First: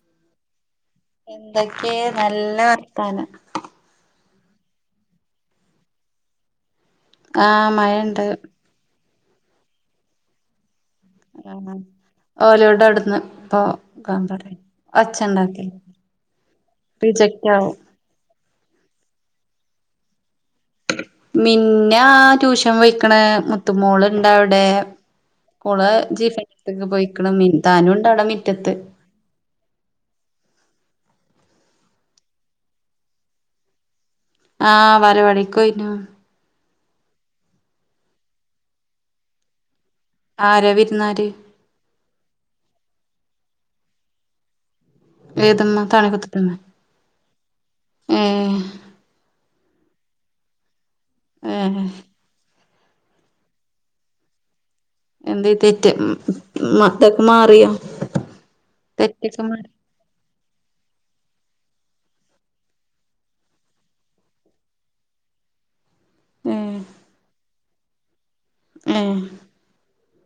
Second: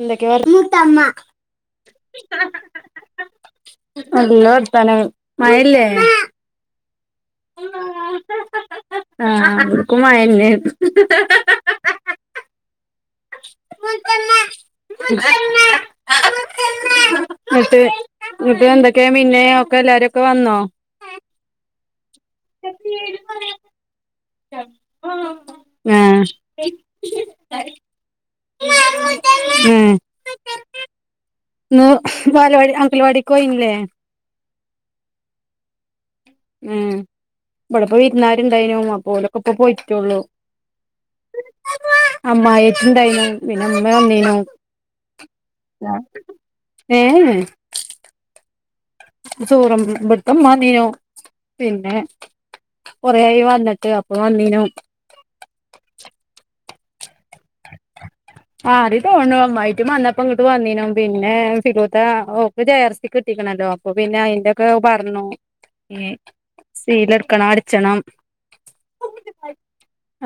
എന്തകൊ വർ മൂത്തമ്മാ എന്തൊക്കെ നല്ല വർത്താനം. നല്ല വർത്താനം മഴ ഇല്ലേ ആഹ് മഴണ്ട് ആഹ് ഇവെട്ക്കും മഴന്നെ ആണ് ആഹ് ഓലോട് അയുട്ന്ന് ഓഹ് കാ ന്താട്ടെല്ലെ എടി ഒച്ഛണ്ടാക്കെല്ലെ റിജെക്ട് ആവും വീട്ട്ൽ എന്തൊക്കെ പിന്നെ ഒക്കെ എല്ലാരും ഒക്കെ വന്നോ? മിന്നാ ട്യൂഷെൻ പോയ്‌ക്ക്ണ് മുത്തുമോള് ഇൺ ത്താ അയുടെ ഓൾ ആഹ് ജീഫെന്റെ എട്ത്ത്ക്ക് പോയിക്ക്ണ് മിൻ താനു ഇണ്ട് അയുടെ മിറ്റെത്ത് ഏഹ് ഇന്ന് വാലവാടി അങ്കെൽവാടിക്ക് പോയിന്ന്ല്ലെ? ആഹ് വാലവാടിക്ക് പോയ്‌നു ഏഹ് ഇവിടെ ഇപ്പോ വിര്ന്നാര് ഇണ്ടായ്നു അപ്പ ഓലൊക്കെ ഇപ്പ പോയിറ്റൊള്ളു ആര് വിര്ന്നാര്? അമ്മായിട്ടും ഇണ്ടായിനു. പിന്നെ ഇമ്മ വന്നിനു. ഏതമ്മ തണകുത്തിട്ടമ്മ [inaudible] ഏഹ് ഏഹ് ഏഹ് ഇജ് ചോറ് വെൾമ്പ് ഇബെട്ത്തെ ഇമ്മ വന്നിനു ഏഹ് പിന്നെ കൊറെ ആയി വന്ന്ട്ട് അപ്പ വന്നിനു എന്തെയ് തെറ്റ് മ് മത്തെക്ക്മാർ മാറി തോണു മാറി അമ്മായിക്ക് മന്ന ഇപ്പം ഇങ്ങെട്ട് വന്നിനു പിന്നെ ഫിലുത്താ ഓക്ക് ജെ ആറ് സി കിട്ടിക്ക്ണല്ലോ അപ്പൊ പിന്നെ അയ്ന്റെ ക്ക് അഹ് പർണു ഇഞ്ഞ് ഏഹ് സീല ഇട്ക്കെണം അട്ച്ചെണം ഏഹ്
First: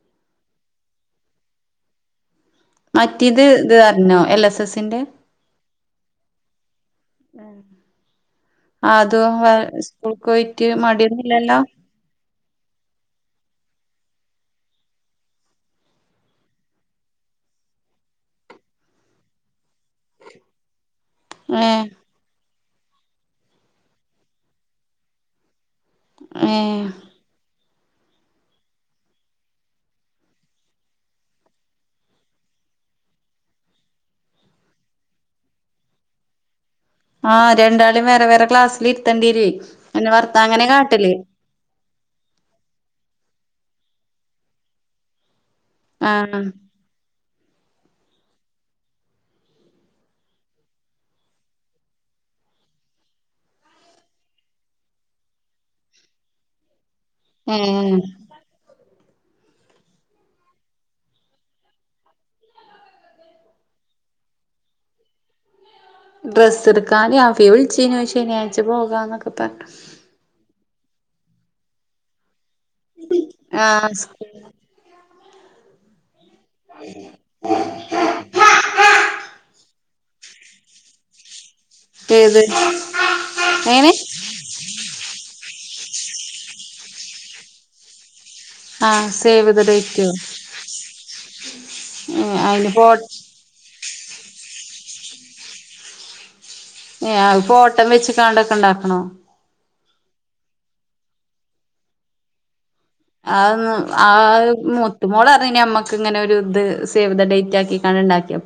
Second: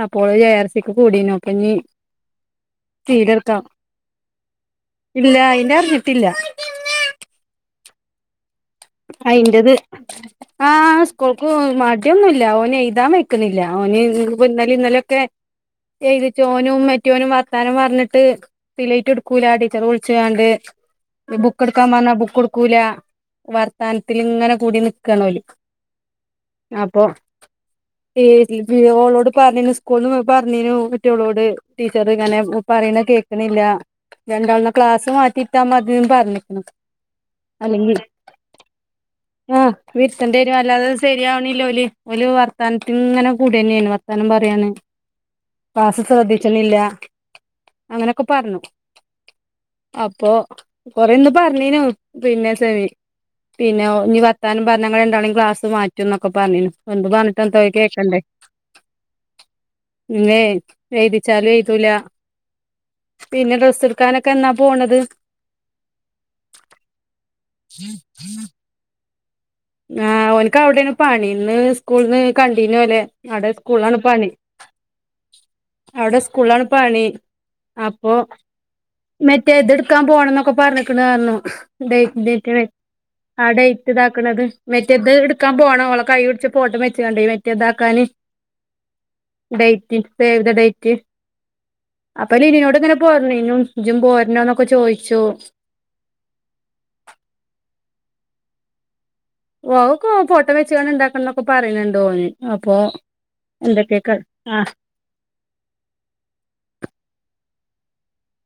അപ്പ ഓൾ ജെ ആറ് സിക്ക് കൂടിനു അപ്പ ഇഞ്ഞ് മറ്റെ ഇത് ഇത് അർണോ എൽ എസ് എസിന്റെ ഇല്ല അയിന്റെ അറ്ഞ്ഞ്ട്ട് ഇല്ല. ഏഹ് ആദോ വേ അയിന്റത് സ്കൂൾക്ക് പോയിട്ട് മടി ഒന്നും ഇല്ലല്ലോ ടി ഒന്നും ഇല്ല ഓന് എയ്താം വെയ്ക്ക്ണ് ഇല്ല. ഓന് ഇൻക്ക് ഇപ്പം ഇന്നെലിം ഇന്നെലിം ഒക്കെ എയ്തിച്ചു ഓനും മറ്റോനും വർത്താനം പർൺട്ട് സിലേറ്റ് ഇട്ക്കൂലാ ടീച്ചെറ് വുൾ ച്ച് കാണ്ട് ഇഞ്ഞ് ബുക്ക് ഏ ഇട്ക്കാൻ പർണാ ബുക്ക് ഇട്ക്കുലാവർ ത്താൻത്തിൽ ഇങ്ങനെ കൂടി നിക്കാണ് ഓല്. ഏ അപ്പോ [unintelligible] ഓളോട് പർണീനു സ്കൂൾന്ന് പർണീനു മറ്റോളോട് ടീച്ചെറ് ഇങ്ങനെ പറിണെ കേ ക്ക്ണ് ഇല്ലാ. രണ്ടാളും ഇന്നാ ക്ലാസ്സ് മാറ്റിയിര്താ മതിന്ന് പർൺക്ക്ണു. ആഹ് രണ്ടാളിം വേറെ വേറെ ക്ലാസിൽ ഇര് ഉം ഇര്ത്തെണ്ടി വെരും അല്ലാതെ സെരിയാവ്ണ് ഇല്ല ഓല്. ഓല് വർത്താൻത്ത്ന് ഇങ്ങനെ കൂടെന്നെയാണ് വർത്താനം പറിയാണ്. ക്ലാസ് ആ ശ്രദ്ധിച്ച്ണ് ഇല്ലാ അങ്ങനെയൊക്കെ പർണു അപ്പോ കൊറെ ഇന്ന് പർണിനു പിന്നെ സെമി പിന്നെ ഓ ഇഞ്ഞ് വർത്താനം പർണാ ഇങ്ങളെ രണ്ടാളിം ക്ലാസ് മാറ്റുംന്നൊക്കെ പർണിനു എന്തും പർൺ ട്ട് ഏ എന്താ ഓൽ കേക്കണ്ടെ? ഇഞ്ഞ് വേം എഴ്തിച്ചാലും എഴ്തൂലാ. പിന്നെ ഡ്രസ്സ് ഇട്ക്കാനൊക്കെ എന്നാ പോണെത്. ഡ്രസ്സ് ഇട്ക്കാന് അഫി വിൾച്ചീനു ശനി ആഴ്ച്ച പോകാന്നൊക്കെ പർണ്. ആഹ് ഓൻക്ക് അയുടെ ആണ് പണി. ഇന്ന് സ്കൂൾന്ന് കണ്ടിനു ഒലെ. അയുടെ ആ സ്കൂൾലാണ് സ്കൂ പണി. അയുടെ സ്ക്കൂളാണ് പണി. അപ്പോ മറ്റേ ഇത് ഇട്ക്കാം പോണംന്നൊക്കെ പർൺക്ക്ണ് പർണു. ഡേറ്റ് ഏത് ഡേക്കെറെയ് ആ എങ്ങനെ ഡേറ്റ് ഇതാക്ക്ണെത് മറ്റെ ഇത് ഇട്ക്കാം പോണം ഓളെ കൈ പുട്ച്ച് ഫോട്ടം വെച്ച് കാണ്ടെയ് മറ്റെ ഇതാക്കാന്. ആ സേവ് ദ ഡേറ്റ് ഡേറ്റോ സേവ് ദ ഡേറ്റ് ഏ അപ്പോ അതിന് ലിനിനോട് ഫോ ഇങ്ങനെ പോര് ണിനു ഇജും പോര്നോന്നൊക്കെ ചോയ്ച്ചു. ഏഹ് അയ് ഫോട്ടം വെച്ച്കാണ്ടൊക്കെ ഇണ്ടാക്ക്ണോ. ഓ അതൊക്കെ ഓൻ ഫോട്ടം വെച്ച്കാണ്ട് ഇണ്ടാക്കണം ന്നൊക്ക പറയ്ന്ന്ണ്ട് ഓന് അപ്പോ അതൊന്നും അത് മു ത്തുമോള് പറഞ്ഞ് ഇനി അമ്മക്ക് ഇങ്ങനെ ഒരു ഇത് സേവ് ദ ഡേറ്റ് ആക്കിക്കാണ്ട് ഇണ്ടാക്കിയ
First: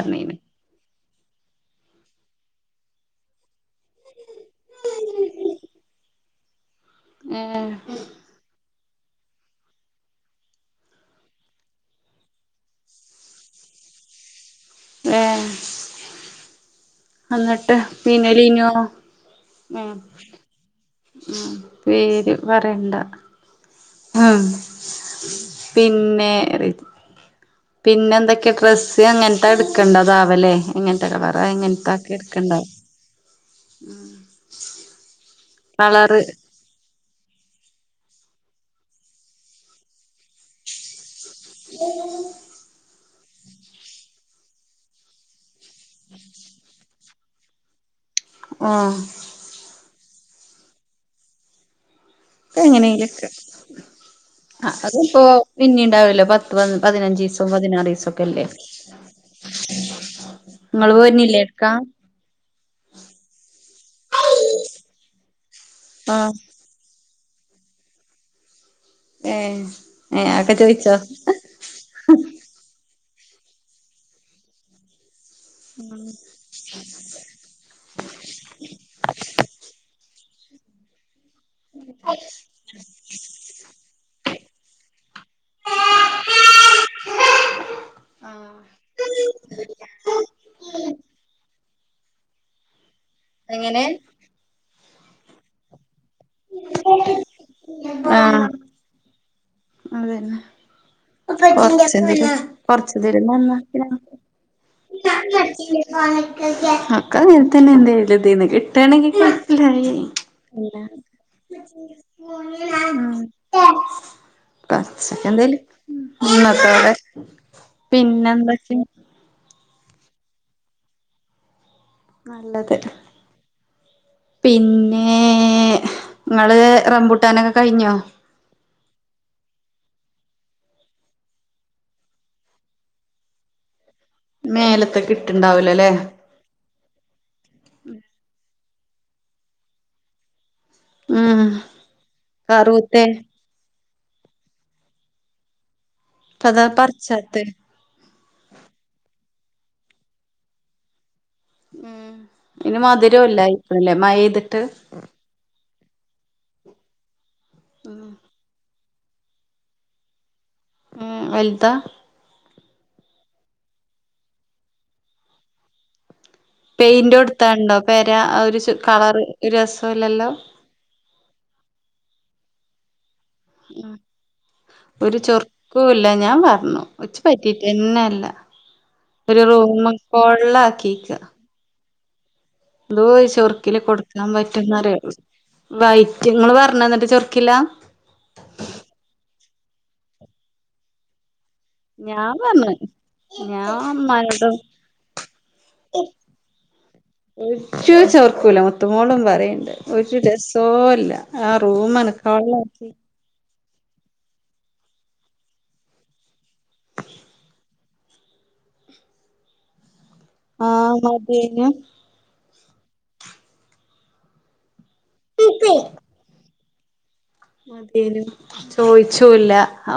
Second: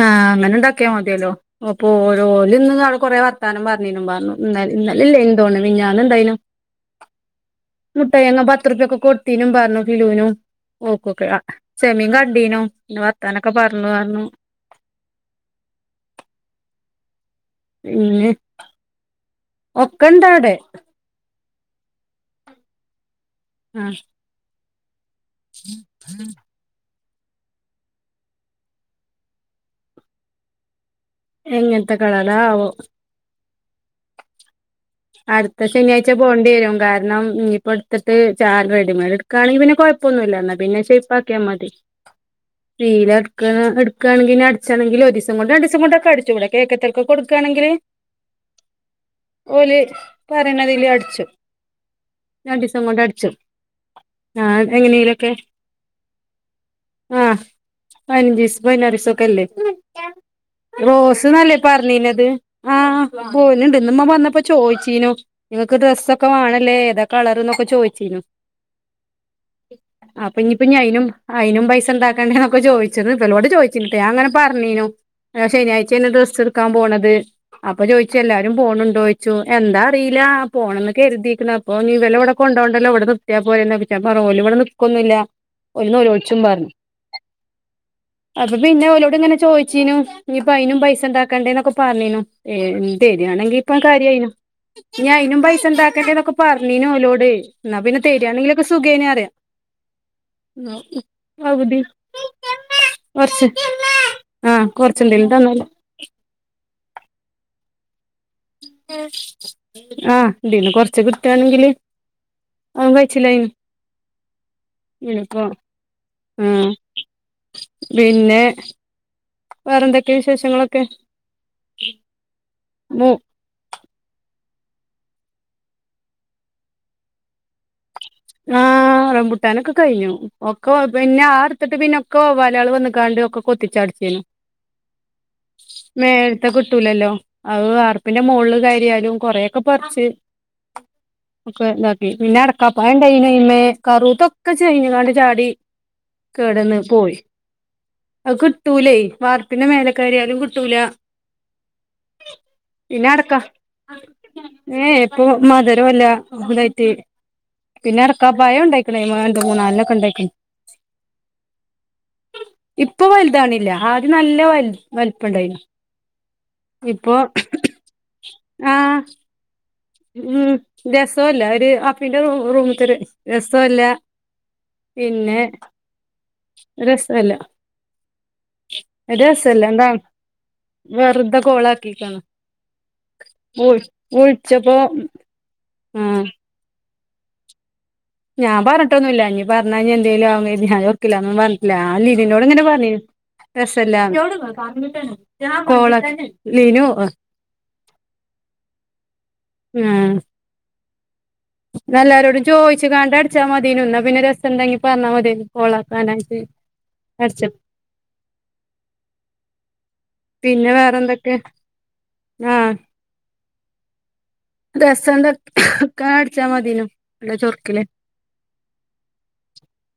ആഹ് അങ്ങനെണ്ടാക്കിയ മതിയല്ലോ. അപ്പോ ഓരോ ഓല് ഇന്ന് ആടെ കൊറെ വർത്താനം പറഞ്ഞീനു പറഞ്ഞു. ഇന്ന ഇന്നലെ ഇല്ലേനു തോന്ന്ണ് മിഞ്ഞാന്ന് ഇണ്ടായിനു. ഏഹ് മുട്ടായി വാങ്ങാൻ പത്തുറുപ്യ ഒക്കെ കൊടുത്തീനു പറഞ്ഞു ഫിലുനും. ഓക്കെ ഓക്കെ ആഹ് സെമീൻ കണ്ടീനു. പിന്നെ വർത്താനൊക്കെ പറഞ്ഞു അറഞ്ഞു. ഏഹ് അന്നിട്ട് ഇന്ന് പിന്നെ ലിനോ. ഏഹ് ഒക്കെ ഇണ്ടവിടെ ഉം പേര് പറയണ്ട. ആഹ്. ഹ പിന്നെ റി പിന്നെ എന്തൊക്കെയാ ഡ്രസ്സ് എങ്ങൻത്ത എടുക്കണ്ടതാവലെ. എങ്ങൻത്തെ കളറ എങ്ങൻത്തെ എങ്ങനത്തെ ഒക്കെ എടുക്കണ്ടാവ. കളറാവോ അട്ത്ത ശനിയാഴ്ച്ച കളറ് പോണ്ടി വരും. കാ രണം ഇനിപ്പ എടുത്തിട്ട് ചാ റെഡി മെയ്ഡ് എടുക്കാണെങ്കിൽ പിന്നെ കൊഴപ്പൊന്നുല്ല ഇന്ന പിന്നെ ഷേപ്പാ ക്കിയ മതി. [unintelligible] എട്ക്കണ എടുക്കാണെങ്കി ഇനി അടിച്ചണെങ്കിൽ ഒരീസം കൊണ്ട് അടി സം കൊണ്ടൊക്കെ അടിച്ചൂലെ കേക്കത്തിൾക്ക് കൊടുക്കാണെങ്കില്? ആഹ്. ഓല് പറയണതില് അടിച്ചും. രണ്ടീസം കൊണ്ട് തെങ്ങനേലും ഒക്കെ. അടിച്ചും ഞാൻ ആഹ് അതിപ്പോ എങ്ങനെലൊക്കെ പിന്നിം ഇണ്ടാവലോ പത്ത് പന്ത് പതിനഞ്ചീസം പതിനാറീസം ഒക്കെല്ലേ. ക്കെല്ലേ. ഇങ്ങള് പോര്നില്ലേ റോസ്ന്നല്ലേ എടുക്കാൻ പറഞ്ഞീനത്. ആഹ് പോര്ണ് ണ്ട് ഇന്ന് ഇമ്മ വന്നപ്പോ ചോയിച്ചീ നു. ഇങ്ങക്ക് ഡ്രസ്സ് ഒക്കെ ആഹ് വാണം ല്ലേ ഏതാ കളർന്നൊക്കെ ചോയ്ച്ചീനു. ഏഹ് ഏഹ് അപ്പം അതൊക്കെ ഇഞി പ്പോ ഇനി ചോയിച്ചോ അയിനും അയിനും പൈസ ഇണ്ടാ ക്കണ്ടൊക്കെ ചോദിച്ചി ഇവലോട് ചോദിച്ചിന്നുട്ടോ ഞാങ്ങനെ പറഞ്ഞീനു. ശനിയാഴ്ച്ചാന്ന് ഡ്രസ്സ് എടുക്കാൻ പോണത് അപ്പൊ ചോയിച്ചു എല്ലാരും പോണുണ്ടോ ചോയിച്ചു. എന്താറിയില്ല പോണം ന്ന് കരുതിയിക്കണ് അപ്പൊ നീ ഇവലെ ഇവിടെ കൊ ണ്ടോണ്ടല്ലോ ഇവിടെ നിത്തിയാ പോരെ [unintelligible] അപ്പൊ പറഞ്ഞു ഓല് ഇവിടെ നിക്കൊന്നില്ല ഓല് നോലോൾച്ചും പറഞ്ഞു. അപ്പൊ പിന്നെ ഓലോട് ഇങ്ങനെ ചോയിച്ചീനു ഇനി ഇപ്പ അയ്നും പൈസ ഇണ്ടാക്കണ്ടേ എന്നൊക്കെ പറഞ്ഞീനു ഏഹ് തെരിയാണെങ്കി ഇപ്പൊ എങ്ങനെ കാര്യായിനു ഇഞി അയിനും പൈസ ഉണ്ടാക്കണ്ടെ ക്കെ പറഞീന്നു ഓലോട് എന്നാ പിന്നെ ആഹ് തെരിയാണെങ്കിലൊക്കെ സുഖേനെ അറിയ. അതന്നെ. അവധി കൊറച്ചെന്തേലും കൊറച്ചതെരം കൊറച്ച് തന്ന ആഹ് കൊറച്ചെന്തേലും തന്നാല് അക്ക അങ്ങനെ തെന്നെ എന്തേലും ഇതിന് ആഹ് ഇതീന്ന് ഇല്ല കൊറച്ച് കിട്ടാണെങ്കില് അവും കൈച്ചിലായിന്. പച്ചക്കെന്തേലും ആഹ് ഇന്നത്തോടെ പിന്നെ പിന്നെന്താച്ച വേറെന്തൊക്കെ വിശേഷങ്ങളൊക്കെ? നല്ലത്. രി പിന്നേ ഇങ്ങള് റംബൂട്ടാനൊക്കെ കഴിഞ്ഞോ? ആഹ് റംമ്പുട്ടാനൊക്കെ കഴിഞ്ഞു. ഒക്കെ പിന്നെ ആ അടുത്തിട്ട് പിന്നെ ഒക്കെ പോ വവ്വലാള് വന്ന് കാണ്ട് ഒക്കെ കൊത്തിച്ചടിച്ചേനു. മേലത്തെ കിട്ടുണ്ടാവുലല്ലേ? ത കിട്ടൂലല്ലോ അത് വാർപ്പിന്റെ മോള് കാര്യാലും കുറൊക്കെ പച്ച് ഉം ഒക്കെ ഇന്താക്കി പിന്നെ അടക്ക കറൂത്തെ ണ്ടൈയിന് അയിന് കറുതൊക്കെ ചീഞ്ഞ്ങ്ങാണ്ട് ചാടി പതാ കേടന്ന് പോയി. പറിച്ചാത്തെ അ കിട്ടൂലേ വാർപ്പിന്റെ മേലക്കരിയാലും കിട്ടൂല ഉം ഇനി പിന്നെ അടക്ക മധുരല്ലയിക്കുന്ന് ഇപ്പല്ലേ മഴയ്തിട്ട് ഏ ഇപ്പൊ മതൊര ല്ല അതായിട്ട് പിന്നെ ഉം അടക്കപയം ഉണ്ടായിക്കാണയിമ്മ രണ്ട് മൂന്ന നാലൊണ്ണേക്കെ ഉണ്ടായിക്ണ് ഉം വൽതാ ഇപ്പൊ വലുതണില്ല ആദ്യം നല്ല വൽ വലിപ്പം ഉണ്ടായിന്നു പെയിന്റോടുത്താണ്ടോ പെര ആഹ് ഒരു ആ കളർ ഒരു രസ ഉം രസോല്ല ഒരു അഫിന്റെ റൂ റൂമത്ത ഒരു രസല്ല ഒരു ചൊറുകൂല്ല ഞാൻ പറഞ്ഞു ച്ച് രസല്ല പറ്റിട്ടെന്നെല്ല ഒരു റൂം കോളാക്കീക്കാ കൊളാക്കികന്നൊ എന്തോരു ചൊറുക്കില് കൊടുക്കാൻ പറ്റും പ്പോ വൈറ്റ് ങ്ങൾ പറഞ്ഞോ ന്നിട്ട് ചൊർക്കില്ല ഞാൻ പറഞ്ഞട്ടൊന്നുല്ല ഇഞ് പറഞ്ഞന്തേലും ആവുന്നർത്തി ഞാൻ ചൊർക്കില്ലന്ന പറഞ്ഞട്ടില്ല ഞാൻ ലിനോട് ഇങ്ങനെ പറഞ്ഞ് പറഞ്ഞു ഞാൻ രസല്ല ഉമ്മാനോടും കോള ലിനു ഒരു ചോർക്കൂല മുത്തുമോളും പറയണ്ട് ഒരു രസോല്ല റൂം ന്നാ ല്ലാരോടും അനക്കാവള്ളാക്കി ചോയിച്ച്ങ്ങാണ്ട അടിച്ചാ മതീനു ന്നാ പിന്നെ രസണ്ടങ്കി പറഞ്ഞാ മതിന്ന് കൊളാക്കാനായിട്ട് അർച്ച [inaudible] പിന്നെ വേറെന്തൊക്കെ മതിയേനു ആഹ് രസന്ത കാ ടിചമതീർന്നു അതേന ചോയിച്ചൂല്ല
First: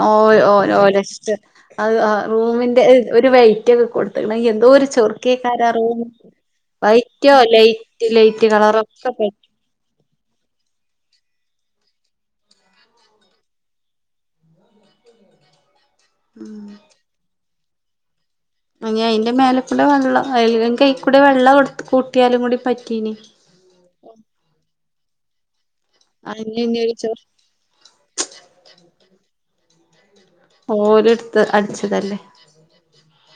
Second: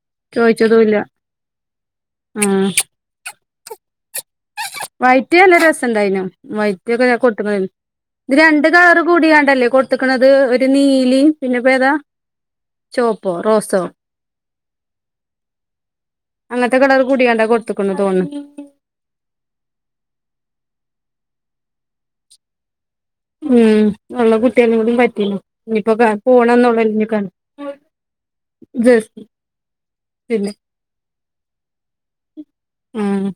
ഓ ഓര ഓ ചോയിച്ചതുല്ല അത് ആഹ് റൂമിന്റെ ഒരു വെറ്റ് ഒക്കെ കൊടുത്തക്കണം എന്തോ ഒരു വൈറ്റ് നല്ല ചൊറുക്കേക്കാരാ രസം റൂം ഇണ്ടായിന വൈറ്റ് ഒക്കെ വൈറ്റോ കൊട്ട ലൈറ്റ് ഇത് ലൈറ്റ് രണ്ട് കളറ് കളറൊക്കെ പറ്റും കൂടിയാണ്ടല്ലേ - ക്കുന്നത് ഒരു നീലി പിന്നെപ്പേതാ ചോപ്പോ റോസോ [inaudible] അങ്ങനത്തെ കളർ കുടിയാണ്ട കൊടുത്തക്കുണുന്ന് തോന്നന്ന് ഇനി അയിന്റെ മേലെക്കൂടെ വെള്ള അല്ലെങ്കി അയ് കൂടെ വെള്ള കൊടുത്ത് കൂട്ടിയാലും കൂടി പറ്റീനി ഉം വെള്ള കൂട്ടിയാ കൂടിം പറ്റീനി ഇനിപ്പോ കാക്കു അയിന് ഇനി ഒരു പോണന്നുള്ള ചോർ കാണ ആഹ് ജ ഓര്ടുത്ത് അടിച്ചതല്ലേ ആം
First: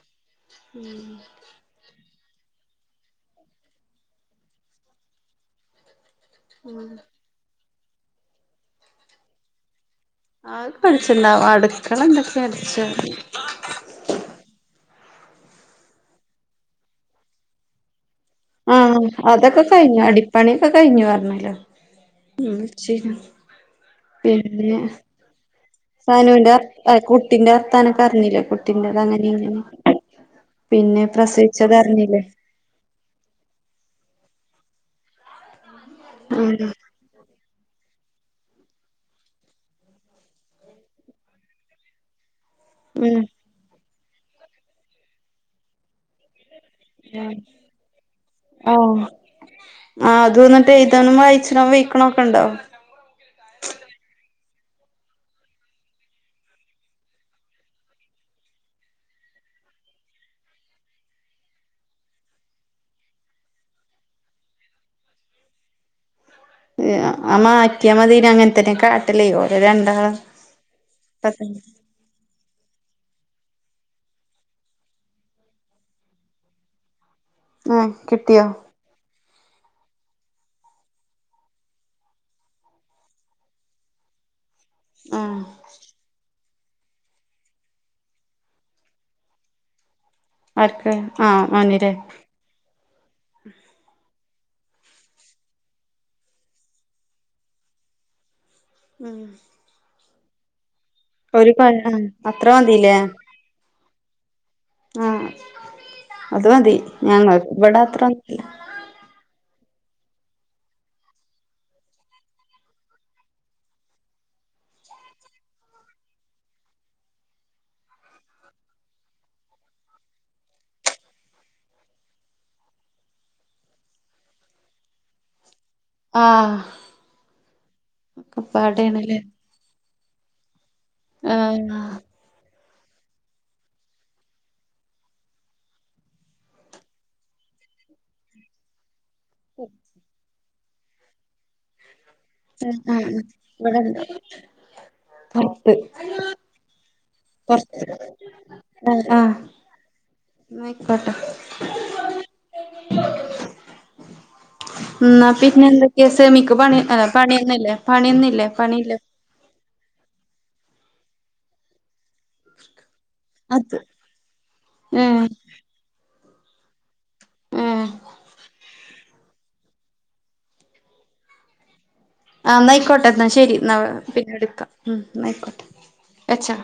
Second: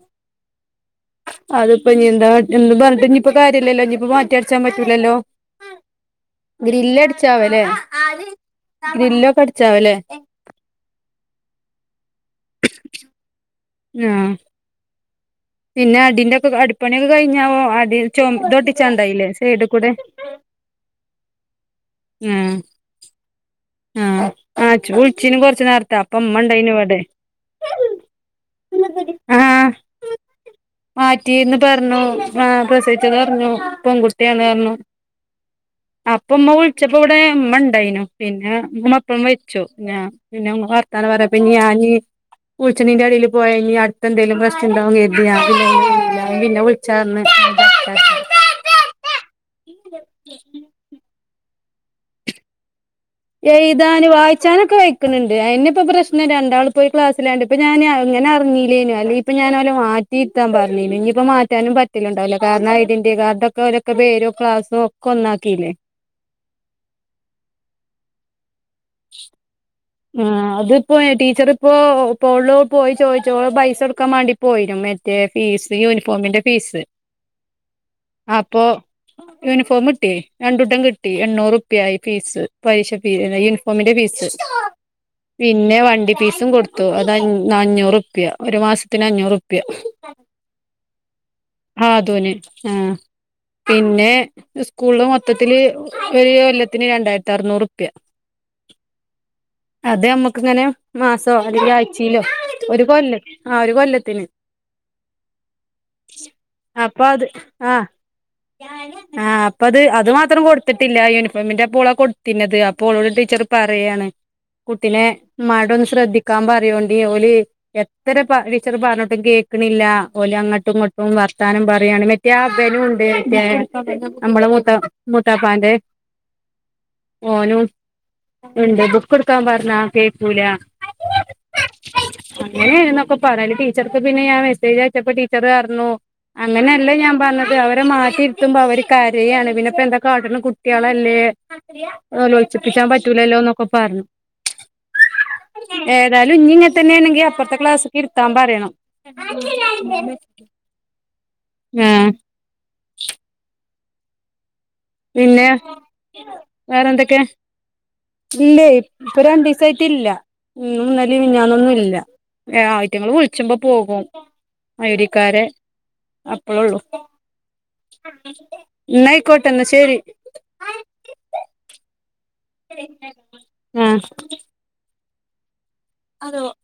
[inaudible] അതിപ്പ ഇനി എന്താ എന്ത പറഞ്ഞട്ട്പ്പ കാര്യല്ലല്ലോ ഇനിപ്പോ മാറ്റി അട്ച്ചാൻ പറ്റൂലല്ലോ ഗ്രില്ലടിച്ചാവല്ലേ ഗ്രില്ലൊക്കെ അടിച്ചാവല്ലേ ആ ഇപ്പൊ അടച്ചിണ്ടാവ അടുക്കള എന്തൊക്കെ അടിച്ച ആഹ് പിന്നെ അടിന്റെ ഒക്കെ അടിപ്പണിയൊക്കെ കഴിഞ്ഞാവോ അത് ആഹ് അതൊക്കെ കഴിഞ്ഞു അടിപ്പണിയൊക്കെ കഴിഞ്ഞു പറഞ്ഞല്ലോ ഉം ശെഹ് ആഹ് ആ ചോയിച്ചിനും കൊറച്ച് നേര സനുവിന്റെ വർത്താ കുട്ടിന്റെ വർത്താനൊക്കറിഞ്ഞില്ലേ കുട്ടിന്റെ അത് അങ്ങനെ ഇങ്ങനെ ആഹ് പിന്നെ മാറ്റീന്ന് പ്രസവിച്ചത് പറഞ്ഞു അറിഞ്ഞില്ലേ ആ പ്രസ- അറിഞ്ഞു പെൺകുട്ടിയാണ്‌ പറഞ്ഞു അപ്പമ്മ വിൾച്ച ഇപ്പോടെ ഇമ്മ ഇണ്ടേയിനു പിന്നെ മ്മപ്പും മരിച്ചു പിന്നെ വർത്താന പറയാ ഞാനീ വുളിച്ചണീന്റെ ഉം എടേൽ - പോയനി അടുത്തന്തേലും പ്രശ്നം ഇണ്ടാവും കരുതി പിന്നെ വിളിച്ചാ ആഹ് പറഞ്ഞ് ആ അത് വന്നിട്ട് എയ്താനും വായിചാനും വ ക്കണൊക്കണ്ടോ എയ്താൻ വായിച്ചാനൊക്കെ വയ്ക്ക്ണ് ണ്ട് അയ്നിപ്പൊ പ്രശ്നം രണ്ടാൾ പോയി ക്ലാസ്സിലാണ്ട് ഇപ്പൊ ഞാന് അങ്ങന അറിഞ്ഞീല്ലേനി അല്ല ഇപ്പ ഞാനോല മാറ്റിയിര്ത്താൻ പറഞ്ഞീ ഇനിയിപ്പ മാറ്റാനും പറ്റ ണ്ടാവില്ല കാരണം ഐഡന്റി കാർഡൊക്കെ ഓരെക്കെ പേരും ക്ലാസ്സോക്കെ ഒന്നാക്കില്ലേ ആ മാറ്റിയാ മതിയേനി അങ്ങനെത്തന്നെ കാട്ടലേ ഓലേ രണ്ടാ ആ അതിപ്പോ ടീച്ചർ ഇപ്പോ ഇപ്പോള് പോയി ചോദിച്ചോ പൈസോട്ക്കാൻ മാണ്ടി പോയിനു മറ്റേ ഫീസ് യൂണിഫോമിന്റെ പീസ് ആഹ് കിട്ടിയോ അപ്പൊ യൂണിഫോം കിട്ടിയേ രണ്ടൂട്ടം കിട്ടി എണ്ണൂറുപ്യായി ഫീസ് പലിശ ഫി അ യുണിഫോമിന്റെ പീസ് ആഹ് പിന്നെ വണ്ടി പീസും കൊടുത്ത ത്ത്‌ അതഞ്ഞൂറുപ്യ ഒരു മാസത്തിന് അഞ്ഞൂറുപ്യ ആർക്ക് ആഹ് ആ മോനിലെ ആതൂന് ആഹ പിന്നെ ഇസ്കൂളില് മൊത്തത്തില് ഒരു കൊല്ലത്തിന് രണ്ടായിര്ത്തി അറനൂറുപ്യ ഉം അത് നമ്മക്ക് ഇങ്ങനെ മാസോ ഒരു പ അല്ലെങ്കി ആഹ് ആഴ്ച്ചയിലോ അത്ര ഒരു മതില്ലേ കൊല്ലം ആ ഒരു കൊല്ലത്തിന് ആഹ അത് മതി അപ്പൊ അത് ഞങ്ങൾ ആ ഇവിടെ അത്രൊന്നുംല്ല ആഹ് അപ്പ അത് അത് മാത്രം കൊടുത്തിട്ടില്ല യൂണിഫോമിന്റെ പ്പോളാ കൊടുത്തിണത് അപ്പൊ ഓളോട് ടീച്ചർ പറയാണ് കുട്ടിനെ മ്മാടോന്ന് ശ്രദ്ധിക്കാ പറിയോണ്ട് ഓല് - എത്ര ടിച്ചർ പറഞ്ഞിട്ടും കേൾക്കണില്ല ഓലങ്ങട്ടും ഇങ്ങട്ടും വർത്താനം പറിയാണ് മ മറ്റെ ബനുംണ്ട് നമ്മള മുത്ത മുത്താപ്പാന്റെ ആഹ് ഓനും ഇണ്ട് ഒക്കപ്പാടേണ്ല്ലേ പറഞ്ഞ കേക്കൂല ആഹ അങ്ങനെന്നൊക്കെ പറഞ്ഞ് ടീച്ചർക്ക് പിന്നെ ഞാൻ മെസ്സേജ് അയച്ചപ്പോ ടീച്ചർ പറഞ്ഞു അങ്ങനെല്ല ഞാൻ പറഞ്ഞത് അവരെ മാറ്റിയരുത്തുമ്പോ അവര് കരയയാണ് പിന്നെപ്പൊന്താകാട്ട്ണ് കുട്ടിയേളല്ലേോനിലോൽപ്പിച്ചാൻ ആഹ് പറ്റൂലല്ലോന്നൊക്കെ ഇവിടെണ്ട് പറനോ പൊറത്ത് ഏതാലും ഇഞ്ഞിങ്ങനെതന്നെ ആണെങ്കി പ്പറത്തെ പൊറത്ത് ക്ലാസിക്കിരുത്താം പറയണം ആഹ് ആഹ് ആഹ് [inaudible] ന്നാ പിന്നെ പിന്നെന്തൊക്കെ സെമിക്ക് പണി വേറെ എന്തൊക്കെ പണിയൊന്നില്ലേ പണിയൊന്നുംല്ലേ പണില്ലേ ഇപ്പ രണ്ടീസായിട്ടില്ല ഇന്നുന്നലെ മിഞാനൊന്നുംല്ല ആഹ് യിറ്റങ്ങള് വുള്ച്ചുമ്പോ അത് പോകും ഏഹ് ഐഡിക്കാര് അപ്പഴ്യോള്ളൂ ഏഹ് ന്നായിക്കോട്ടന്ന ശേരി ആഹ് ന്നയിക്കോട്ടെ എന്നാ ശരി എന്നാ ആ പിന്നെടുക്കാം ഉം ന്നയിക്കോട്ടെ വെച്ചോ